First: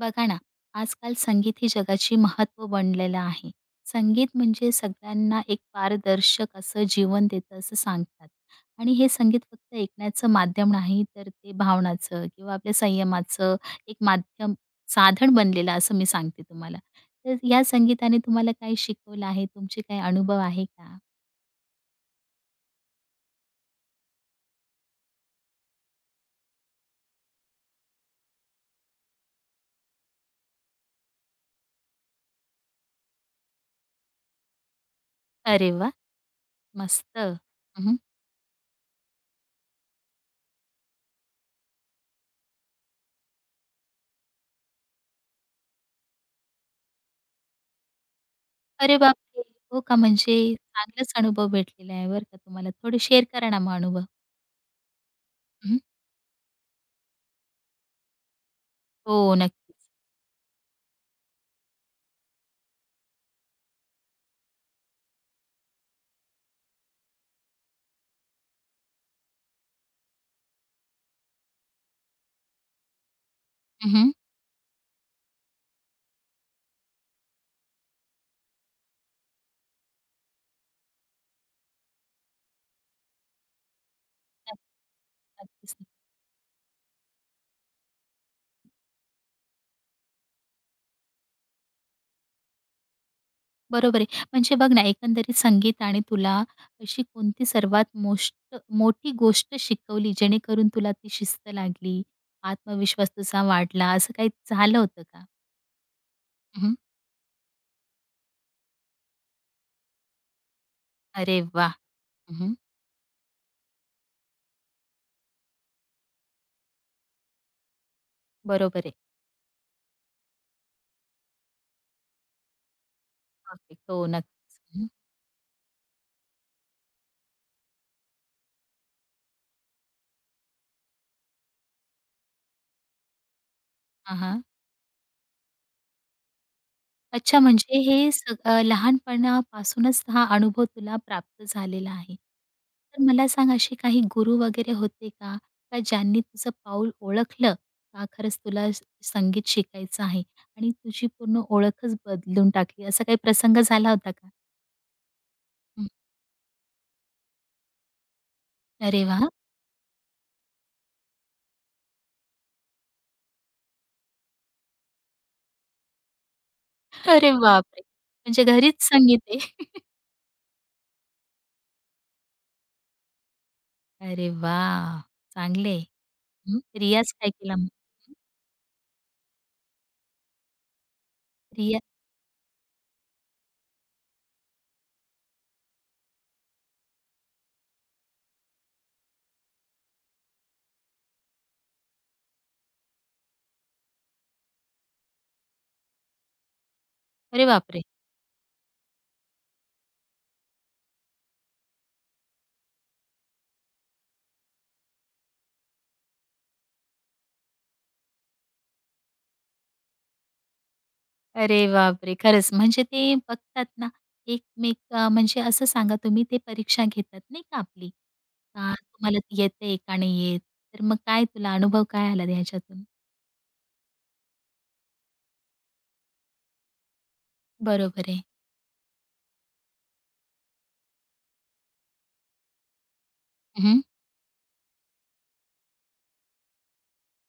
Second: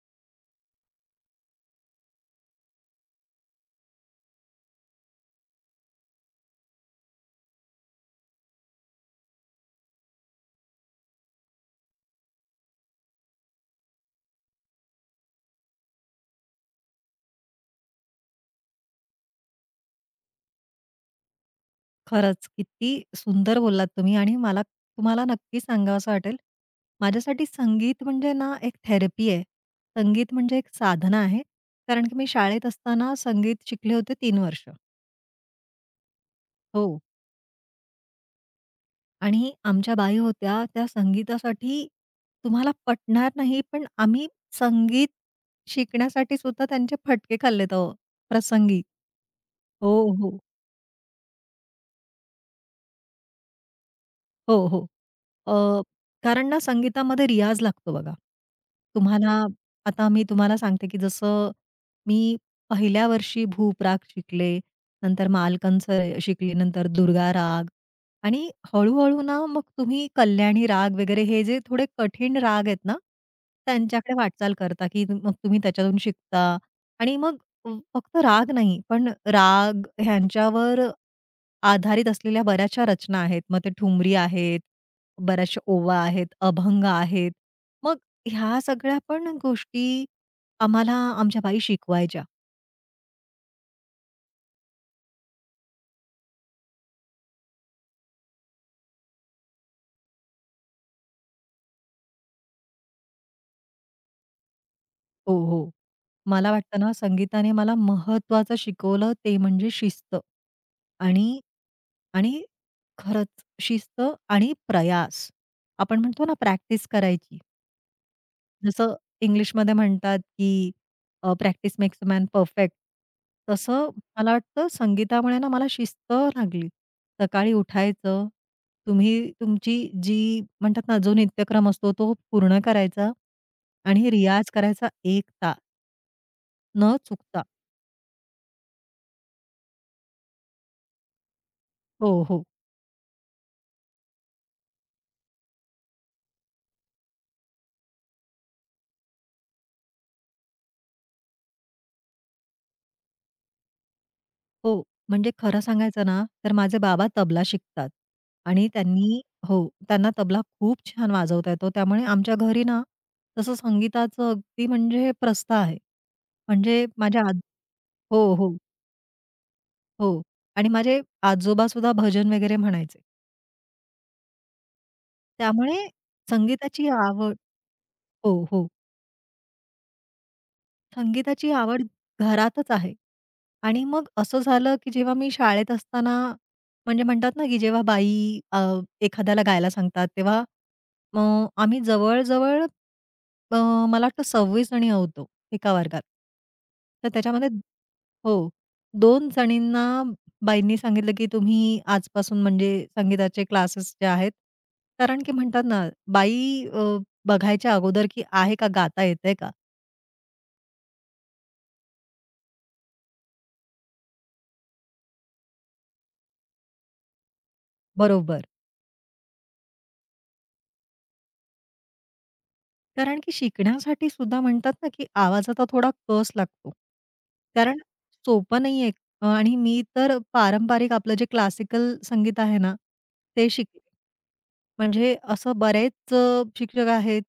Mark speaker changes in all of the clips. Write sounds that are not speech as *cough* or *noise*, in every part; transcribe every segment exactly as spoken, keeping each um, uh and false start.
Speaker 1: बघा ना, आजकाल संगीत ही जगाची महत्व बनलेलं आहे. संगीत म्हणजे सगळ्यांना एक पारदर्शक असं जीवन देतं असं सांगतात आणि हे संगीत फक्त ऐकण्याचं माध्यम नाही, तर ते भावनाचं किंवा आपल्या संयमाचं एक माध्यम, साधन बनलेलं असं मी सांगते तुम्हाला. तर या संगीताने तुम्हाला काही शिकवलं आहे? तुमचे काही अनुभव आहे का?
Speaker 2: खरंच, किती सुंदर बोललात तुम्ही आणि मला तुम्हाला नक्की सांगावसं वाटेल. माझ्यासाठी संगीत म्हणजे ना एक थेरपी आहे. संगीत म्हणजे एक साधना आहे. कारण की मी शाळेत असताना संगीत शिकले होते तीन वर्ष.
Speaker 1: अरे वाह!
Speaker 2: हो.
Speaker 1: मस्त. हं,
Speaker 2: आणि आमच्या बाई होत्या त्या संगीतासाठी तुम्हाला पटणार नाही, पण आम्ही संगीत शिकण्यासाठी सुद्धा त्यांचे फटके खाल्लेत अहो, प्रसंगी.
Speaker 1: अरे बापरे! हो
Speaker 2: हो,
Speaker 1: का? म्हणजे
Speaker 2: हो.
Speaker 1: चांगलाच अनुभव भेटलेला आहे बरं का तुम्हाला. थोडे शेअर करा ना मग अनुभव?
Speaker 2: हो, हो. अ, कारण ना संगीतामध्ये रियाज लागतो बघा.
Speaker 1: हो,
Speaker 2: तुम्हाला
Speaker 1: नक्कीच.
Speaker 2: आता मी तुम्हाला सांगते, की जसं मी पहिल्या वर्षी भूप राग शिकले, नंतर मालकंस शिकले, नंतर दुर्गा राग आणि हळू-हळू ना मग तुम्ही कल्याणी राग वगैरे हे जे थोडे कठीण राग आहेत ना,
Speaker 1: हं, हं.
Speaker 2: त्यांच्याकडे वाटचाल करता, की मग तुम्ही त्याच्यातून शिकता आणि मग फक्त राग नाही, पण राग ह्यांच्यावर आधारित असलेल्या बऱ्याचशा रचना आहेत. मग ते ठुमरी आहेत,
Speaker 1: नक्क
Speaker 2: बऱ्याचशा
Speaker 1: नक्कीच.
Speaker 2: ओवा आहेत, अभंग आहेत. मग ह्या सगळ्या पण गोष्टी आम्हाला आमच्या बाई शिकवायच्या.
Speaker 1: बरोबर आहे. म्हणजे बघ ना, एकंदरीत संगीताने तुला अशी कोणती सर्वात मोष्ट मोठी गोष्ट शिकवली, जेणेकरून तुला ती शिस्त लागली, आत्मविश्वास तुझा वाढला, असं काही झालं होतं का?
Speaker 2: हो, हो. मला
Speaker 1: हं,
Speaker 2: वाटतं ना, संगीताने मला महत्त्वाचं शिकवलं ते म्हणजे शिस्त आणि
Speaker 1: अरे वा, हं,
Speaker 2: आणि
Speaker 1: हं.
Speaker 2: खरंच शिस्त आणि प्रयास. आपण म्हणतो ना, प्रॅक्टिस करायची.
Speaker 1: बरोबर आहे.
Speaker 2: जसं इंग्लिशमध्ये म्हणतात, की uh, practice makes a man perfect.
Speaker 1: Perfect.
Speaker 2: तसं
Speaker 1: हो,
Speaker 2: मला
Speaker 1: नक्कीच.
Speaker 2: वाटतं
Speaker 1: हं.
Speaker 2: संगीतामुळे ना मला शिस्त लागली. सकाळी उठायचं, तुम्ही तुमची जी म्हणतात ना जो नित्यक्रम असतो तो पूर्ण करायचा आणि
Speaker 1: हां, हां.
Speaker 2: रियाज करायचा एक तास न
Speaker 1: अच्छा,
Speaker 2: चुकता.
Speaker 1: म्हणजे हे सग अ, लहानपणापासूनच हा अनुभव तुला प्राप्त झालेला आहे.
Speaker 2: हो, हो.
Speaker 1: तर मला सांग असे काही गुरु वगैरे होते का? का ज्यांनी तुझं पाऊल ओळखलं का खरंच तुला स संगीत शिकायचं आहे आणि तुझी पूर्ण ओळखच बदलून टाकली असा काही प्रसंग झाला होता का?
Speaker 2: हो, म्हणजे खरं
Speaker 1: हं.
Speaker 2: सांगायचं ना, तर माझे बाबा तबला शिकतात आणि
Speaker 1: अरे
Speaker 2: त्यांनी
Speaker 1: वाह!
Speaker 2: हो, त्यांना तबला खूप छान वाजवता येतो. त्यामुळे आमच्या घरी ना, तसं संगीताचं अगदी म्हणजे प्रस्थ आहे. म्हणजे माझ्या
Speaker 1: अरे
Speaker 2: आज
Speaker 1: बापरे!
Speaker 2: हो,
Speaker 1: म्हणजे
Speaker 2: हो,
Speaker 1: घरीच संगीत आहे. *laughs*
Speaker 2: हो. आणि माझे आजोबासुद्धा भजन वगैरे म्हणायचे.
Speaker 1: अरे वाह! चांगले.
Speaker 2: त्यामुळे संगीताची
Speaker 1: रियाज काय
Speaker 2: आवड
Speaker 1: केला मग?
Speaker 2: हो, हो. संगीताची
Speaker 1: रिया
Speaker 2: आवड घरातच आहे. आणि मग असं झालं, की जेव्हा मी शाळेत असताना म्हणजे म्हणतात ना, की जेव्हा बाई अ, एखाद्याला गायला सांगतात, तेव्हा मग आम्ही जवळ-जवळ अ, मला वाटतं सव्वीस जणी होतो एका वर्गात. तर
Speaker 1: अरे
Speaker 2: त्याच्यामध्ये
Speaker 1: बापरे!
Speaker 2: हो, दोन जणींना बाईंनी सांगितलं, की तुम्ही आजपासून म्हणजे संगीताचे क्लासेस जे आहेत, कारण की म्हणतात ना, बाई अ, बघायच्या अगोदर, की आहे का गाता येतंय का?
Speaker 1: अरे बापरे! खरंच म्हणजे ते बघतात ना, एकमेक अ, म्हणजे असं सांगा तुम्ही ते परीक्षा घेतात नाही का आपली,
Speaker 2: बरोबर.
Speaker 1: का तुम्हाला ती येते का नाही येत? तर मग काय तुला अनुभव काय आला ह्याच्यातून?
Speaker 2: कारण की शिकण्यासाठी सुद्धा म्हणतात ना, की आवाजाचा थोडा कस लागतो. कारण
Speaker 1: बरोबर आहे.
Speaker 2: सोपं नाहीये. अ, आणि मी तर पारंपरिक आपलं जे क्लासिकल संगीत आहे ना, ते शिकले.
Speaker 1: हं,
Speaker 2: म्हणजे असं बरेच अ, शिक्षक आहेत,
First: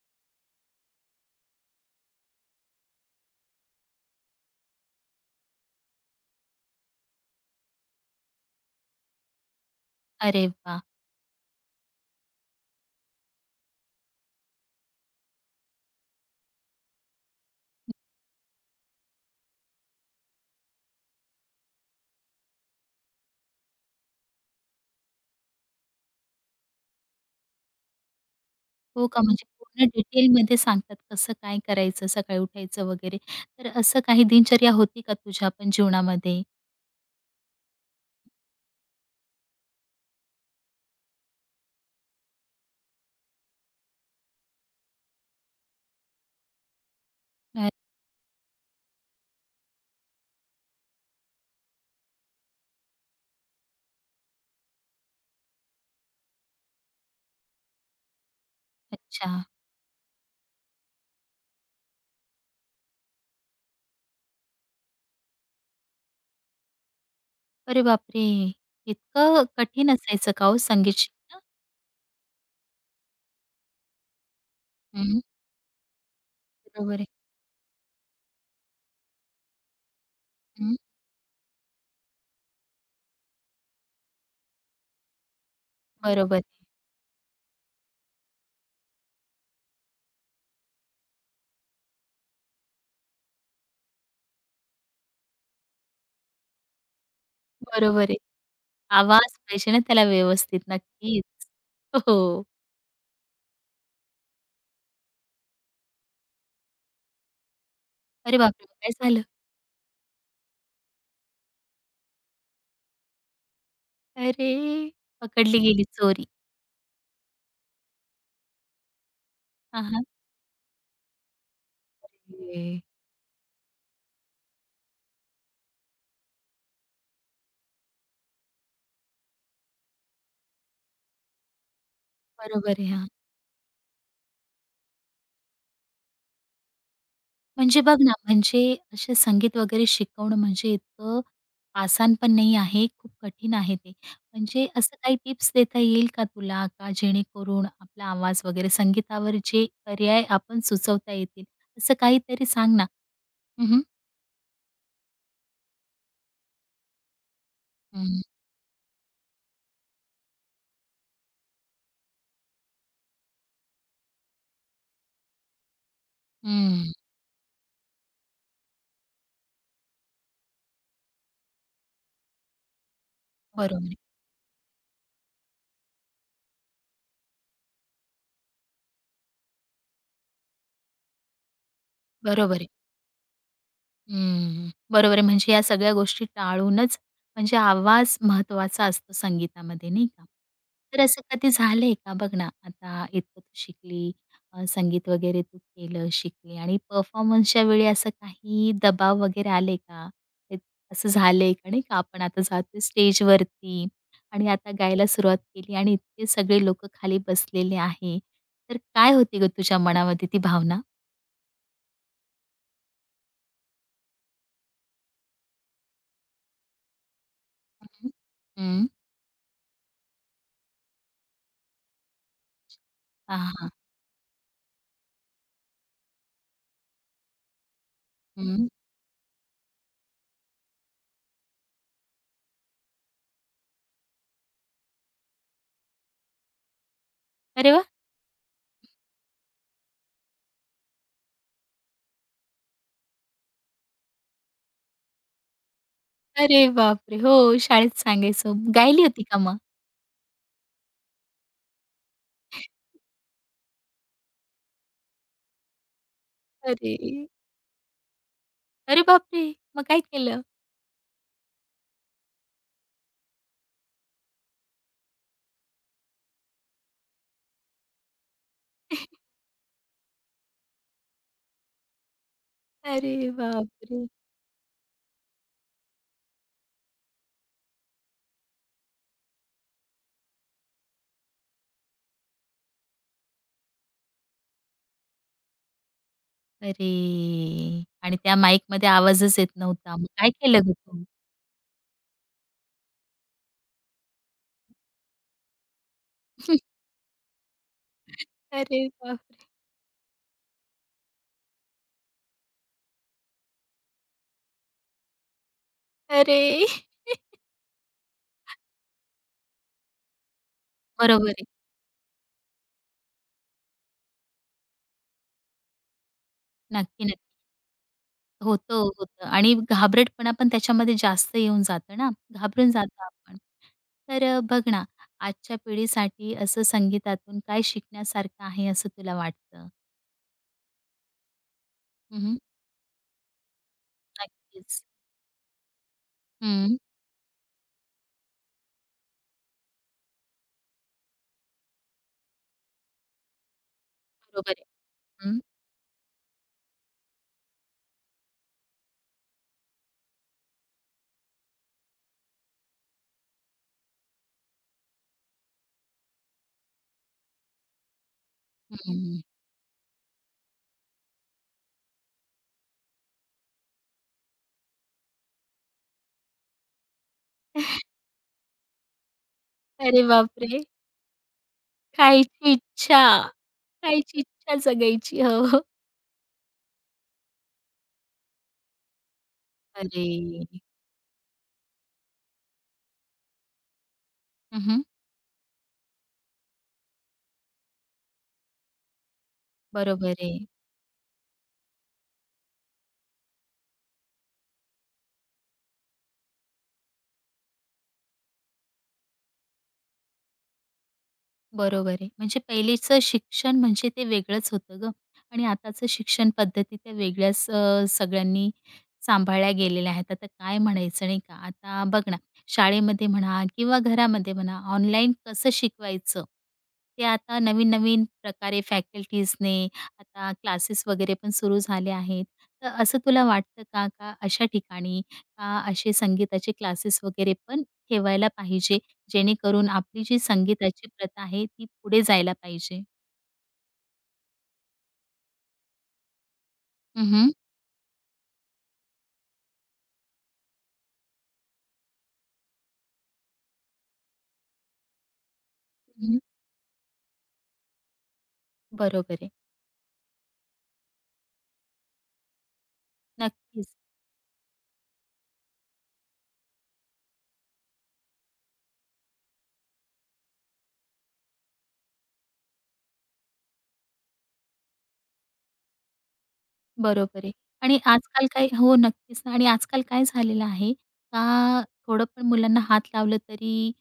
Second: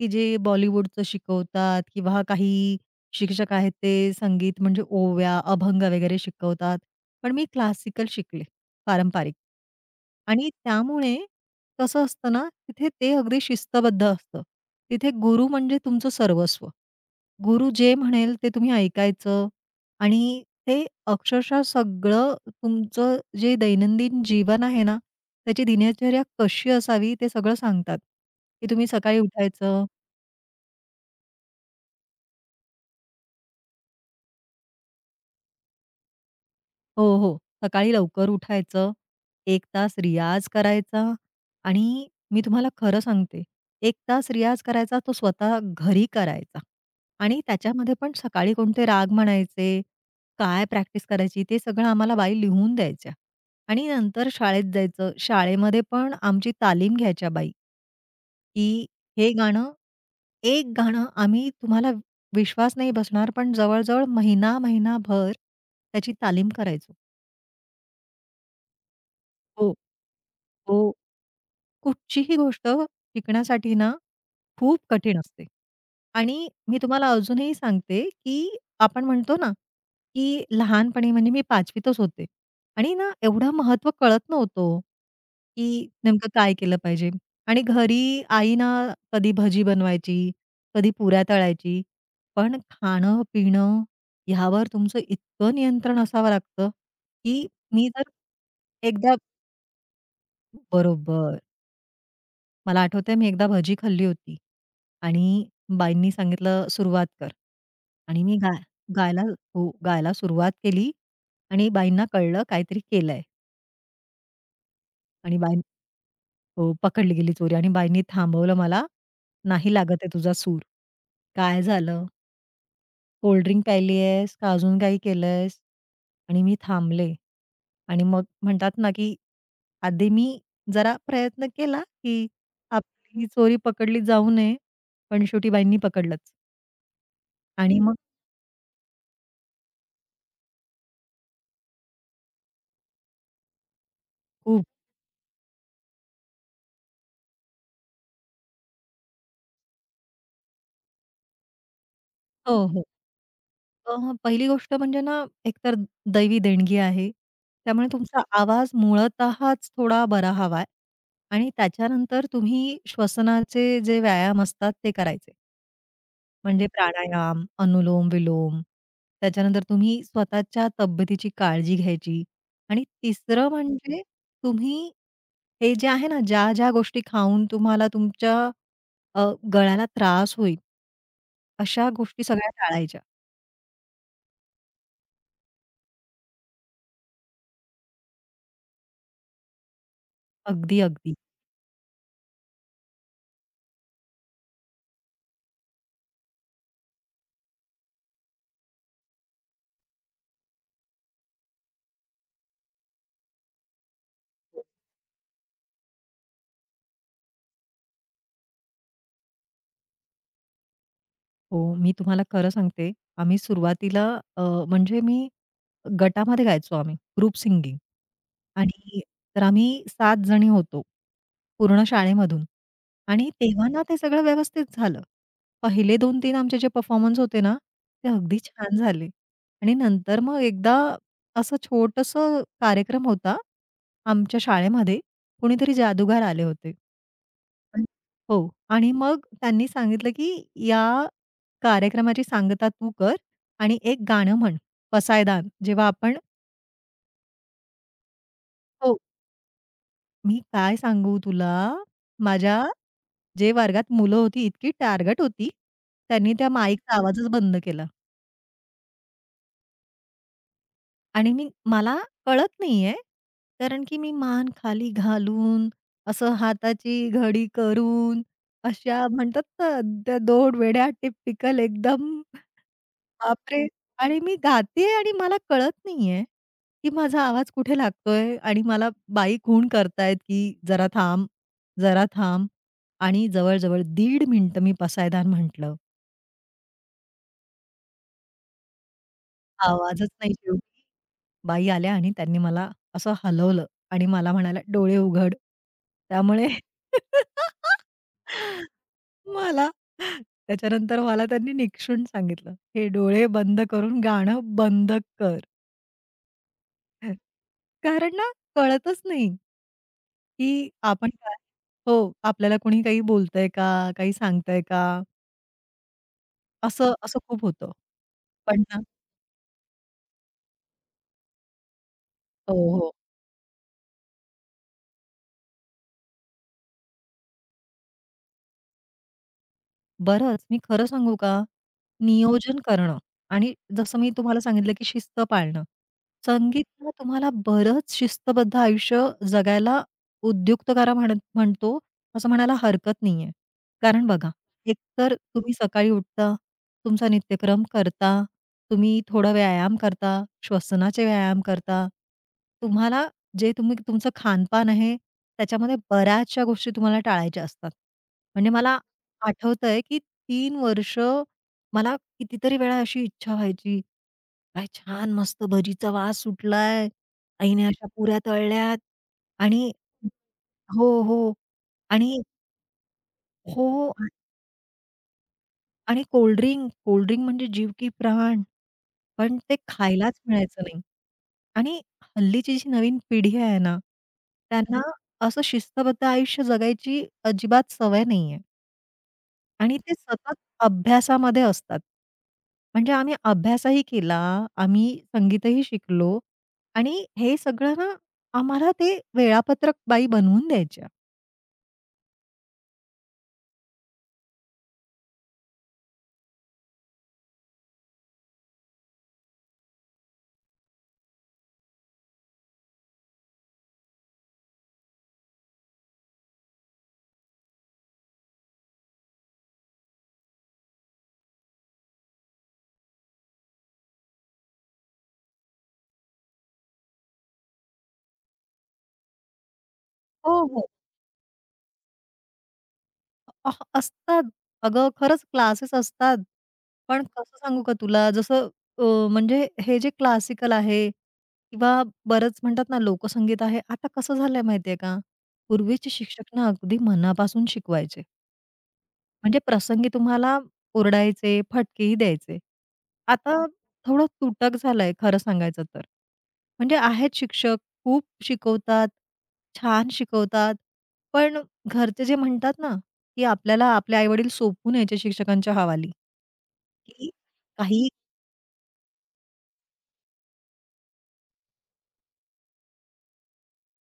Speaker 2: की जे बॉलिवूडचं शिकवतात किंवा काही शिक्षक आहेत ते संगीत म्हणजे ओव्या, अभंग वगैरे शिकवतात. पण मी क्लासिकल शिकले, पारंपरिक.
Speaker 1: अरे
Speaker 2: आणि
Speaker 1: वाह!
Speaker 2: त्यामुळे कसं असतं ना, तिथे ते अगदी शिस्तबद्ध असतं. तिथे गुरु म्हणजे तुमचं सर्वस्व. गुरु जे म्हणेल ते तुम्ही ऐकायचं आणि ते अक्षरशः सगळं तुमचं जे दैनंदिन जीवन आहे ना, त्याची दिनचर्या कशी असावी ते सगळं सांगतात, की तुम्ही
Speaker 1: हो
Speaker 2: सकाळी
Speaker 1: का?
Speaker 2: हं.
Speaker 1: म्हणजे पूर्ण
Speaker 2: उठायचं,
Speaker 1: डिटेलमध्ये सांगतात कसं काय करायचं, सकाळी उठायचं वगैरे. तर असं काही दिनचर्या होती का तुझ्या पण जीवनामध्ये?
Speaker 2: हो, हो. सकाळी लवकर उठायचं, एक तास रियाज करायचा आणि मी तुम्हाला खरं सांगते, एक तास रियाज करायचा तो स्वतः घरी करायचा आणि
Speaker 1: अ,
Speaker 2: त्याच्यामध्ये पण सकाळी कोणते राग म्हणायचे, काय प्रॅक्टिस करायची ते सगळं आम्हाला बाई लिहून द्यायच्या आणि नंतर शाळेत जायचं. शाळेमध्ये पण आमची तालीम घ्यायच्या बाई. की हे
Speaker 1: अच्छा.
Speaker 2: गाणं, एक गाणं आम्ही तुम्हाला विश्वास नाही बसणार, पण जवळ महिना, महिनाभर त्याची तालीम करायचो.
Speaker 1: अरे बापरे! इतकं
Speaker 2: हो.
Speaker 1: कठीण असायचं का हो
Speaker 2: हो.
Speaker 1: संगीत शिकणं?
Speaker 2: कुठचीही गोष्ट शिकण्यासाठी ना, खूप कठीण
Speaker 1: हं,
Speaker 2: असते. आणि मी
Speaker 1: बरोबर आहे.
Speaker 2: तुम्हाला अजूनही सांगते, की आपण म्हणतो ना, की
Speaker 1: हं,
Speaker 2: लहानपणी म्हणजे मी पाचवीतच होते आणि ना एवढं महत्व कळत नव्हतं ओ, की नेमकं
Speaker 1: बरोबर
Speaker 2: काय
Speaker 1: आहे.
Speaker 2: केलं पाहिजे? आणि घरी आई ना कधी भजी बनवायची, कधी पुऱ्या तळायची. पण खाणं-पिणं ह्यावर तुमचं इतकं नियंत्रण असावं लागतं, की मी
Speaker 1: बरोबर
Speaker 2: तर
Speaker 1: आहे.
Speaker 2: एकदा
Speaker 1: आवाज पाहिजे ना त्याला व्यवस्थित.
Speaker 2: बरोबर.
Speaker 1: नक्कीच. हो.
Speaker 2: मला आठवतंय मी एकदा भजी खाल्ली होती आणि बाईंनी सांगितलं सुरुवात कर आणि मी
Speaker 1: अरे
Speaker 2: गाय
Speaker 1: बापरे! मग काय
Speaker 2: गायला
Speaker 1: झालं?
Speaker 2: हो, गायला सुरुवात केली आणि बाईंना कळलं काहीतरी केलंय
Speaker 1: अरे!
Speaker 2: आणि बाई
Speaker 1: पकडली गेली चोरी.
Speaker 2: हो, पकडली गेली चोरी आणि बाईंनी थांबवलं मला, "नाही
Speaker 1: हां,
Speaker 2: लागत
Speaker 1: हां.
Speaker 2: आहे तुझा सूर." काय झालं?
Speaker 1: अरे!
Speaker 2: कोल्ड ड्रिंक प्यायली आहेस का अजून काही केलंयस? आणि मी थांबले. आणि मग म्हणतात ना, की आधी मी जरा प्रयत्न केला, की
Speaker 1: बरोबर आहे. हां.
Speaker 2: आपली चोरी पकडली जाऊ नये, पण शेवटी बाईंनी पकडलंच. आणि
Speaker 1: म्हणजे
Speaker 2: मग
Speaker 1: बघ ना, म्हणजे असे संगीत वगैरे शिकवणं म्हणजे इतकं आसान पण नाही आहे, खूप कठीण आहे ते.
Speaker 2: खूप
Speaker 1: म्हणजे असं काही टिप्स देता येईल का तुला, का जेणेकरून आपला आवाज वगैरे संगीतावर जे पर्याय आपण सुचवता येतील, असं काहीतरी
Speaker 2: हो,
Speaker 1: सांग
Speaker 2: हो.
Speaker 1: ना? हं, हं.
Speaker 2: अ, पहिली गोष्ट म्हणजे ना, एकतर दैवी देणगी आहे. त्यामुळे
Speaker 1: हं,
Speaker 2: तुमचा आवाज मुळतःच थोडा बरा हवाय आणि त्याच्यानंतर तुम्ही श्वसनाचे जे व्यायाम असतात ते करायचे. म्हणजे
Speaker 1: हं.
Speaker 2: प्राणायाम, अनुलोम-विलोम, त्याच्यानंतर तुम्ही स्वतःच्या तब्येतीची काळजी घ्यायची आणि तिसरं
Speaker 1: बरोबर आहे.
Speaker 2: म्हणजे तुम्ही हे जे आहे ना, ज्या-ज्या गोष्टी खाऊन तुम्हाला तुमच्या अ, गळ्याला त्रास होईल, अशा गोष्टी सगळ्या
Speaker 1: बरोबर आहे.
Speaker 2: टाळायच्या.
Speaker 1: हं, बरोबर आहे. म्हणजे या सगळ्या गोष्टी टाळूनच म्हणजे आवाज महत्त्वाचा असतो संगीतामध्ये, नाही का?
Speaker 2: अगदी,
Speaker 1: तर
Speaker 2: अगदी.
Speaker 1: असं कधी झालंय का? बघ ना, आता इतकं तू शिकली, अ, संगीत वगैरे तू केलं, शिकली आणि परफॉर्मन्सच्या वेळी असं काही दबाव वगैरे आले का? ते असं झालंय का, नाही का? आपण आता जातोय स्टेजवरती आणि आता गायला सुरुवात केली आणि इतके सगळे लोकं खाली बसलेले आहे. तर काय होती गं तुझ्या मनामध्ये ती भावना?
Speaker 2: हो, मी तुम्हाला खरं सांगते, आम्ही सुरुवातीला अ, म्हणजे मी गटामध्ये गायचो आम्ही, ग्रुप सिंगिंग
Speaker 1: हं, हं.
Speaker 2: आणि तर आम्ही सात जणी होतो, पूर्ण शाळेमधून आणि
Speaker 1: हां,
Speaker 2: तेव्हा
Speaker 1: हां.
Speaker 2: ना ते सगळं व्यवस्थित झालं. पहिले दोन-तीन आमचे जे परफॉर्मन्स होते ना, ते अगदी छान झाले आणि नंतर मग एकदा असं छोटंसं कार्यक्रम होता आमच्या शाळेमध्ये. कुणीतरी जादूगार आले होते.
Speaker 1: अरे
Speaker 2: आणि
Speaker 1: वाह!
Speaker 2: हो आणि मग त्यांनी सांगितलं, की या कार्यक्रमाची सांगता तू कर आणि एक गाणं म्हण, पसायदान. जेव्हा आपण
Speaker 1: अरे बापरे! हो, शाळेत सांगायचो.
Speaker 2: हो,
Speaker 1: गायली होती का मग?
Speaker 2: मी काय सांगू तुला, माझ्या जे वर्गात मुलं होती इतकी टार्गट होती, त्यांनी त्या माईकचा
Speaker 1: अरे!
Speaker 2: आवाजच बंद केला
Speaker 1: अरे बापरे! मग काय केलं?
Speaker 2: आणि मी मला कळत नाहीये, कारण की मी मान खाली घालून, असं हाताची घडी करून, अशा म्हणतात ना, त्या दोन वेड्या टिपिकल एकदम
Speaker 1: अरे
Speaker 2: बापरे!
Speaker 1: बापरे!
Speaker 2: आणि मी गातेय आणि मला कळत नाहीये, की माझा आवाज कुठे लागतोय आणि मला बाई खूण करतायत, की "जरा थांब, जरा थांब." आणि जवळ-जवळ दीड मिनिटं मी पसायदान म्हटलं.
Speaker 1: अरे! आणि त्या माईकमध्ये आवाजच येत नव्हता. मग
Speaker 2: आवाजच
Speaker 1: काय
Speaker 2: नाही
Speaker 1: केलं गं
Speaker 2: शेवटी.
Speaker 1: तू?
Speaker 2: बाई आल्या आणि त्यांनी मला असं हलवलं आणि मला म्हणाल्या, "डोळे उघड." त्यामुळे
Speaker 1: अरे बाप
Speaker 2: मला त्याच्यानंतर मला त्यांनी निक्षून सांगितलं, "हे डोळे बंद करून गाणं बंद कर."
Speaker 1: अरे!
Speaker 2: कारण ना कळतच नाही, की आपण हं.
Speaker 1: बरोबर
Speaker 2: काय
Speaker 1: आहे.
Speaker 2: हो, आपल्याला कोणी काही बोलतंय का? काही सांगतंय का? असं
Speaker 1: नक्की,
Speaker 2: असं
Speaker 1: नक्की.
Speaker 2: खूप होतं. पण
Speaker 1: होतं,
Speaker 2: ना
Speaker 1: होतं आणि घाबरटपणा पण त्याच्यामध्ये जास्त येऊन जातं ना,
Speaker 2: हो,
Speaker 1: घाबरून
Speaker 2: हो.
Speaker 1: जातो आपण. तर अ, बघ ना, आजच्या पिढीसाठी असं संगीतातून काय शिकण्यासारखं आहे असं तुला वाटतं?
Speaker 2: बरंच. मी खरं सांगू का?
Speaker 1: हं, हं.
Speaker 2: नियोजन करणं आणि जसं मी तुम्हाला सांगितलं,
Speaker 1: नक्कीच.
Speaker 2: की शिस्त पाळणं. संगीत
Speaker 1: हं,
Speaker 2: तुम्हाला बरंच शिस्तबद्ध आयुष्य जगायला उद्युक्त करा म्हणत म्हणतो, असं म्हणायला हरकत नाहीये. कारण बघा,
Speaker 1: बरोबर आहे.
Speaker 2: एकतर
Speaker 1: हं,
Speaker 2: तुम्ही सकाळी उठता, तुमचा नित्यक्रम करता, तुम्ही थोडा व्यायाम करता, श्वसनाचे व्यायाम करता. तुम्हाला जे तुम्ही तुमचं खानपान आहे, त्याच्यामध्ये बऱ्याचशा गोष्टी तुम्हाला टाळायच्या असतात. म्हणजे मला
Speaker 1: हं.
Speaker 2: आठवतंय की तीन वर्ष मला कितीतरी वेळा अशी इच्छा व्हायची, "काय छान मस्त भजीचा वास सुटलाय. आईने अशा पुऱ्या तळल्यात." आणि
Speaker 1: अरे बापरे!
Speaker 2: हो, हो. आणि
Speaker 1: खायची इच्छा,
Speaker 2: हो, हो.
Speaker 1: खायची इच्छा जगायची. हो, हो.
Speaker 2: आणि कोल्ड-ड्रिंक, कोल्ड म्हणजे जीव की प्राण. पण ते
Speaker 1: अरे!
Speaker 2: खायलाच मिळायचं नाही. आणि हल्लीची जी नवीन पिढी आहे ना,
Speaker 1: हं,
Speaker 2: त्यांना
Speaker 1: हं.
Speaker 2: असं शिस्तबद्ध आयुष्य जगायची अजिबात सवय नाहीये. आणि ते
Speaker 1: बरोबर
Speaker 2: सतत
Speaker 1: आहे.
Speaker 2: अभ्यासामध्ये असतात. म्हणजे आम्ही अभ्यासही केला, आम्ही संगीतही शिकलो आणि हे सगळं ना आम्हाला ते वेळापत्रक बाई बनवून द्यायच्या.
Speaker 1: बरोबर आहे. म्हणजे पहिलेचं शिक्षण म्हणजे ते वेगळंच होतं गं आणि आताचं शिक्षण पद्धती त्या वेगळ्याच अ, सगळ्यांनी सांभाळल्या गेलेल्या आहेत. आता काय म्हणायचं नाही का? आता बघ ना, शाळेमध्ये म्हणा किंवा घरामध्ये म्हणा, ऑनलाईन कसं शिकवायचं? ते आता नवीन-नवीन प्रकारे फॅकल्टीजने आता क्लासेस वगैरे पण सुरू झाले आहेत. तर असं तुला वाटतं का, का अशा ठिकाणी का असे संगीताचे क्लासेस वगैरे पण ठेवायला पाहिजे? जेणेकरून आपली जी
Speaker 2: हो, हो.
Speaker 1: संगीताची प्रथा आहे ती पुढे जायला पाहिजे.
Speaker 2: अह, असतात. अगं, खरंच क्लासेस असतात. पण
Speaker 1: हं, हं.
Speaker 2: कसं सांगू का तुला जसं अ, म्हणजे हे जे क्लासिकल आहे किंवा बरंच म्हणतात ना लोकसंगीत आहे, आता कसं झालंय माहितीये का? पूर्वीचे शिक्षक ना अगदी मनापासून शिकवायचे.
Speaker 1: बरोबर आहे.
Speaker 2: म्हणजे प्रसंगी तुम्हाला ओरडायचे, फटकेही द्यायचे. आता
Speaker 1: नक्कीच.
Speaker 2: थोडं तुटक झालंय खरं सांगायचं तर. म्हणजे आहेत शिक्षक, खूप शिकवतात, छान शिकवतात, पण घरचे जे म्हणतात ना, की आपल्याला आपले आई-वडील सोपवून यायचे शिक्षकांच्या हवाली. की
Speaker 1: बरोबर आहे. आणि
Speaker 2: काही
Speaker 1: आजकाल काय हो, नक्कीच ना. आणि आजकाल काय झालेलं आहे का थोडं पण मुलांना हात लावलं तरी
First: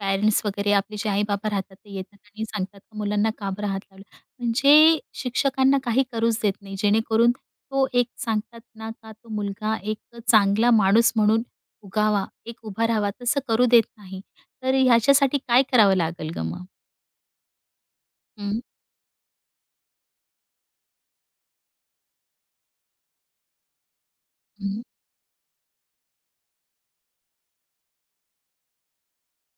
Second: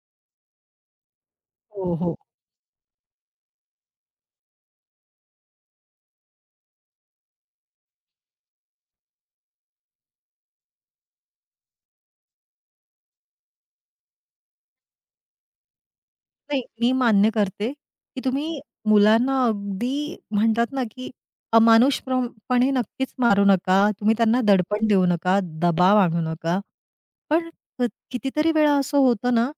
Speaker 1: पॅरेंट्स वगैरे आपले जे आई-बाबा राहतात ते
Speaker 2: हो, हो.
Speaker 1: येतात आणि सांगतात का मुलांना का बरं हात लावला? म्हणजे शिक्षकांना काही करूच देत नाही. जेणेकरून तो एक सांगतात ना का तो मुलगा एक चांगला माणूस म्हणून उगावा, एक उभा राहावा तसं करू देत नाही. तर ह्याच्यासाठी काय करावं लागेल गं
Speaker 2: नाही,
Speaker 1: मग?
Speaker 2: मी मान्य करते, की तुम्ही
Speaker 1: हं,
Speaker 2: मुलांना अगदी म्हणतात ना, की अमानुषप्रम पणे नक्कीच मारू नका. तुम्ही त्यांना
Speaker 1: हं.
Speaker 2: दडपण देऊ नका, दबाव आणू नका. पण क कितीतरी वेळा असं होतं ना,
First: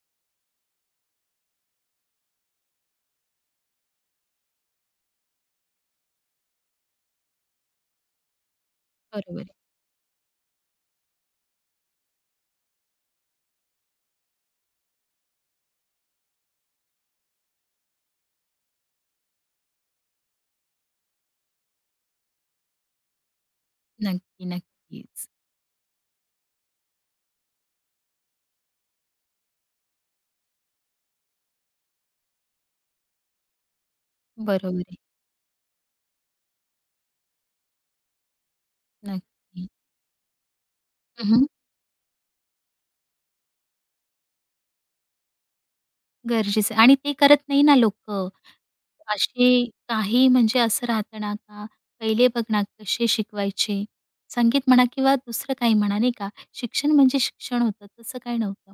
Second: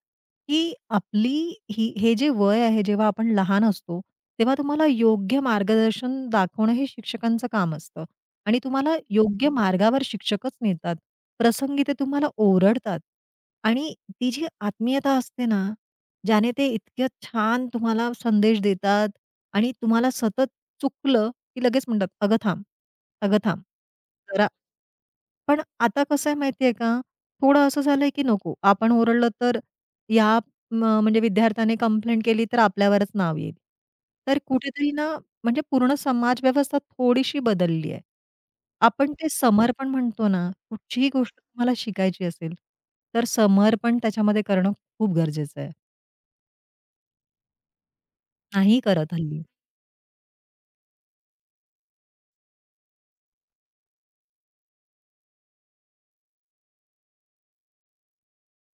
Speaker 2: की आपली ही हे जे वय आहे, जेव्हा आपण लहान असतो, तेव्हा तुम्हाला योग्य मार्गदर्शन दाखवणं हे शिक्षकांचं काम असतं आणि तुम्हाला
Speaker 1: बरोबर
Speaker 2: योग्य
Speaker 1: आहे.
Speaker 2: मार्गावर शिक्षकच नेतात. प्रसंगी ते तुम्हाला ओरडतात आणि ती जी आत्मीयता असते ना, ज्याने ते इतक्या छान तुम्हाला संदेश देतात आणि तुम्हाला सतत चुकलं, की लगेच म्हणतात, "अगं थांब, अगं थांब."
Speaker 1: नक्की,
Speaker 2: जरा
Speaker 1: नक्कीच.
Speaker 2: पण आता कसं आहे माहिती आहे का, थोडं असं झालंय की नको. आपण ओरडलं तर या म म्हणजे विद्यार्थ्याने कंप्लेंट केली तर आपल्यावरच नाव येईल. तर
Speaker 1: बरोबर
Speaker 2: कुठेतरी
Speaker 1: आहे.
Speaker 2: ना म्हणजे पूर्ण समाज व्यवस्था थोडीशी बदलली आहे. आपण ते
Speaker 1: नक्की.
Speaker 2: समर्पण म्हणतो ना, कुठचीही गोष्ट तुम्हाला शिकायची असेल, तर समर्पण त्याच्यामध्ये करणं खूप गरजेचं आहे.
Speaker 1: गरजेचं आहे आणि ते करत नाही ना लोकं.
Speaker 2: नाही करत हल्ली.
Speaker 1: असे काही म्हणजे असं राहतं ना का पहिले बघ ना कसे शिकवायचे. संगीत म्हणा किंवा दुसरं काही म्हणा नाही का, शिक्षण म्हणजे शिक्षण होतं, तसं काही नव्हतं.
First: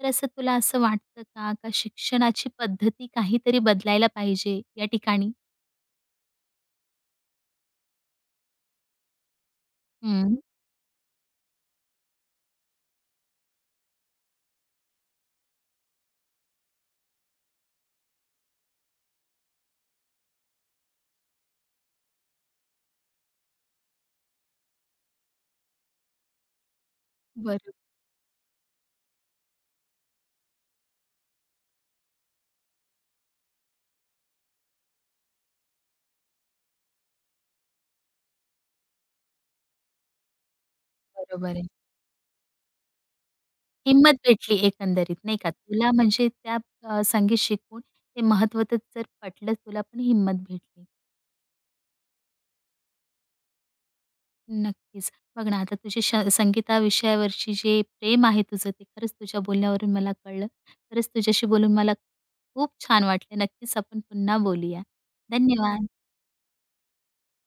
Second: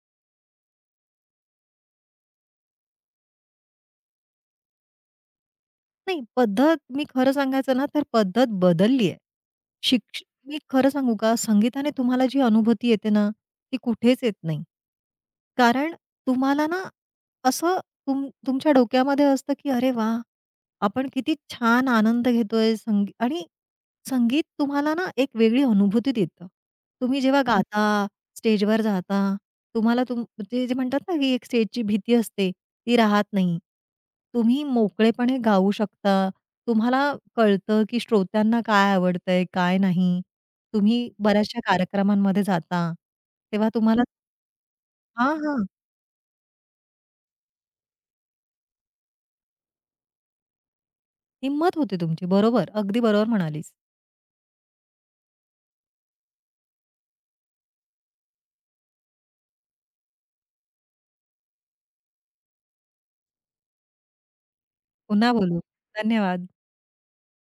Speaker 1: तर असं तुला असं वाटतं का, का शिक्षणाची पद्धती काहीतरी बदलायला पाहिजे या ठिकाणी?
Speaker 2: नाही, पद्धत मी खरं सांगायचं ना, तर पद्धत बदलली आहे. शिक्ष
Speaker 1: हं.
Speaker 2: मी खरं सांगू का? संगीताने तुम्हाला जी अनुभूती येते ना, ती कुठेच येत नाही. कारण तुम्हाला ना, असं तुम तुमच्या डोक्यामध्ये असतं, की "अरे वाह! आपण किती छान आनंद घेतोय." संगी आणि संगीत तुम्हाला ना, एक वेगळी अनुभूती देतं. तुम्ही जेव्हा
Speaker 1: बरोबर,
Speaker 2: गाता, स्टेजवर जाता, तुम्हाला तुम ते जे म्हणतात ना, की एक स्टेजची भीती असते. ती राहत नाही. तुम्ही मोकळेपणे गाऊ शकता. तुम्हाला कळतं, की श्रोत्यांना काय आवडतंय, काय नाही. तुम्ही
Speaker 1: बरोबर
Speaker 2: बऱ्याचशा
Speaker 1: आहे.
Speaker 2: कार्यक्रमांमध्ये जाता, तेव्हा तुम्हाला
Speaker 1: हिंमत भेटली एकंदरीत
Speaker 2: हां,
Speaker 1: नाही का?
Speaker 2: हां.
Speaker 1: तुला म्हणजे त्या अ, संगीत शिकून ते महत्त्व तर जर पटलं तुला पण हिंमत भेटली.
Speaker 2: हिंमत होते तुमची. बरोबर, अगदी बरोबर म्हणालीस.
Speaker 1: नक्कीच. बघ ना, आता तुझी श संगीता विषयावरची जे प्रेम आहे तुझं, ते खरंच तुझ्या बोलण्यावरून मला कळलं. खरंच तुझ्याशी बोलून मला खूप छान वाटलं. नक्कीच आपण पुन्हा बोलूया.
Speaker 2: पुन्हा बोलू.
Speaker 1: धन्यवाद.
Speaker 2: धन्यवाद.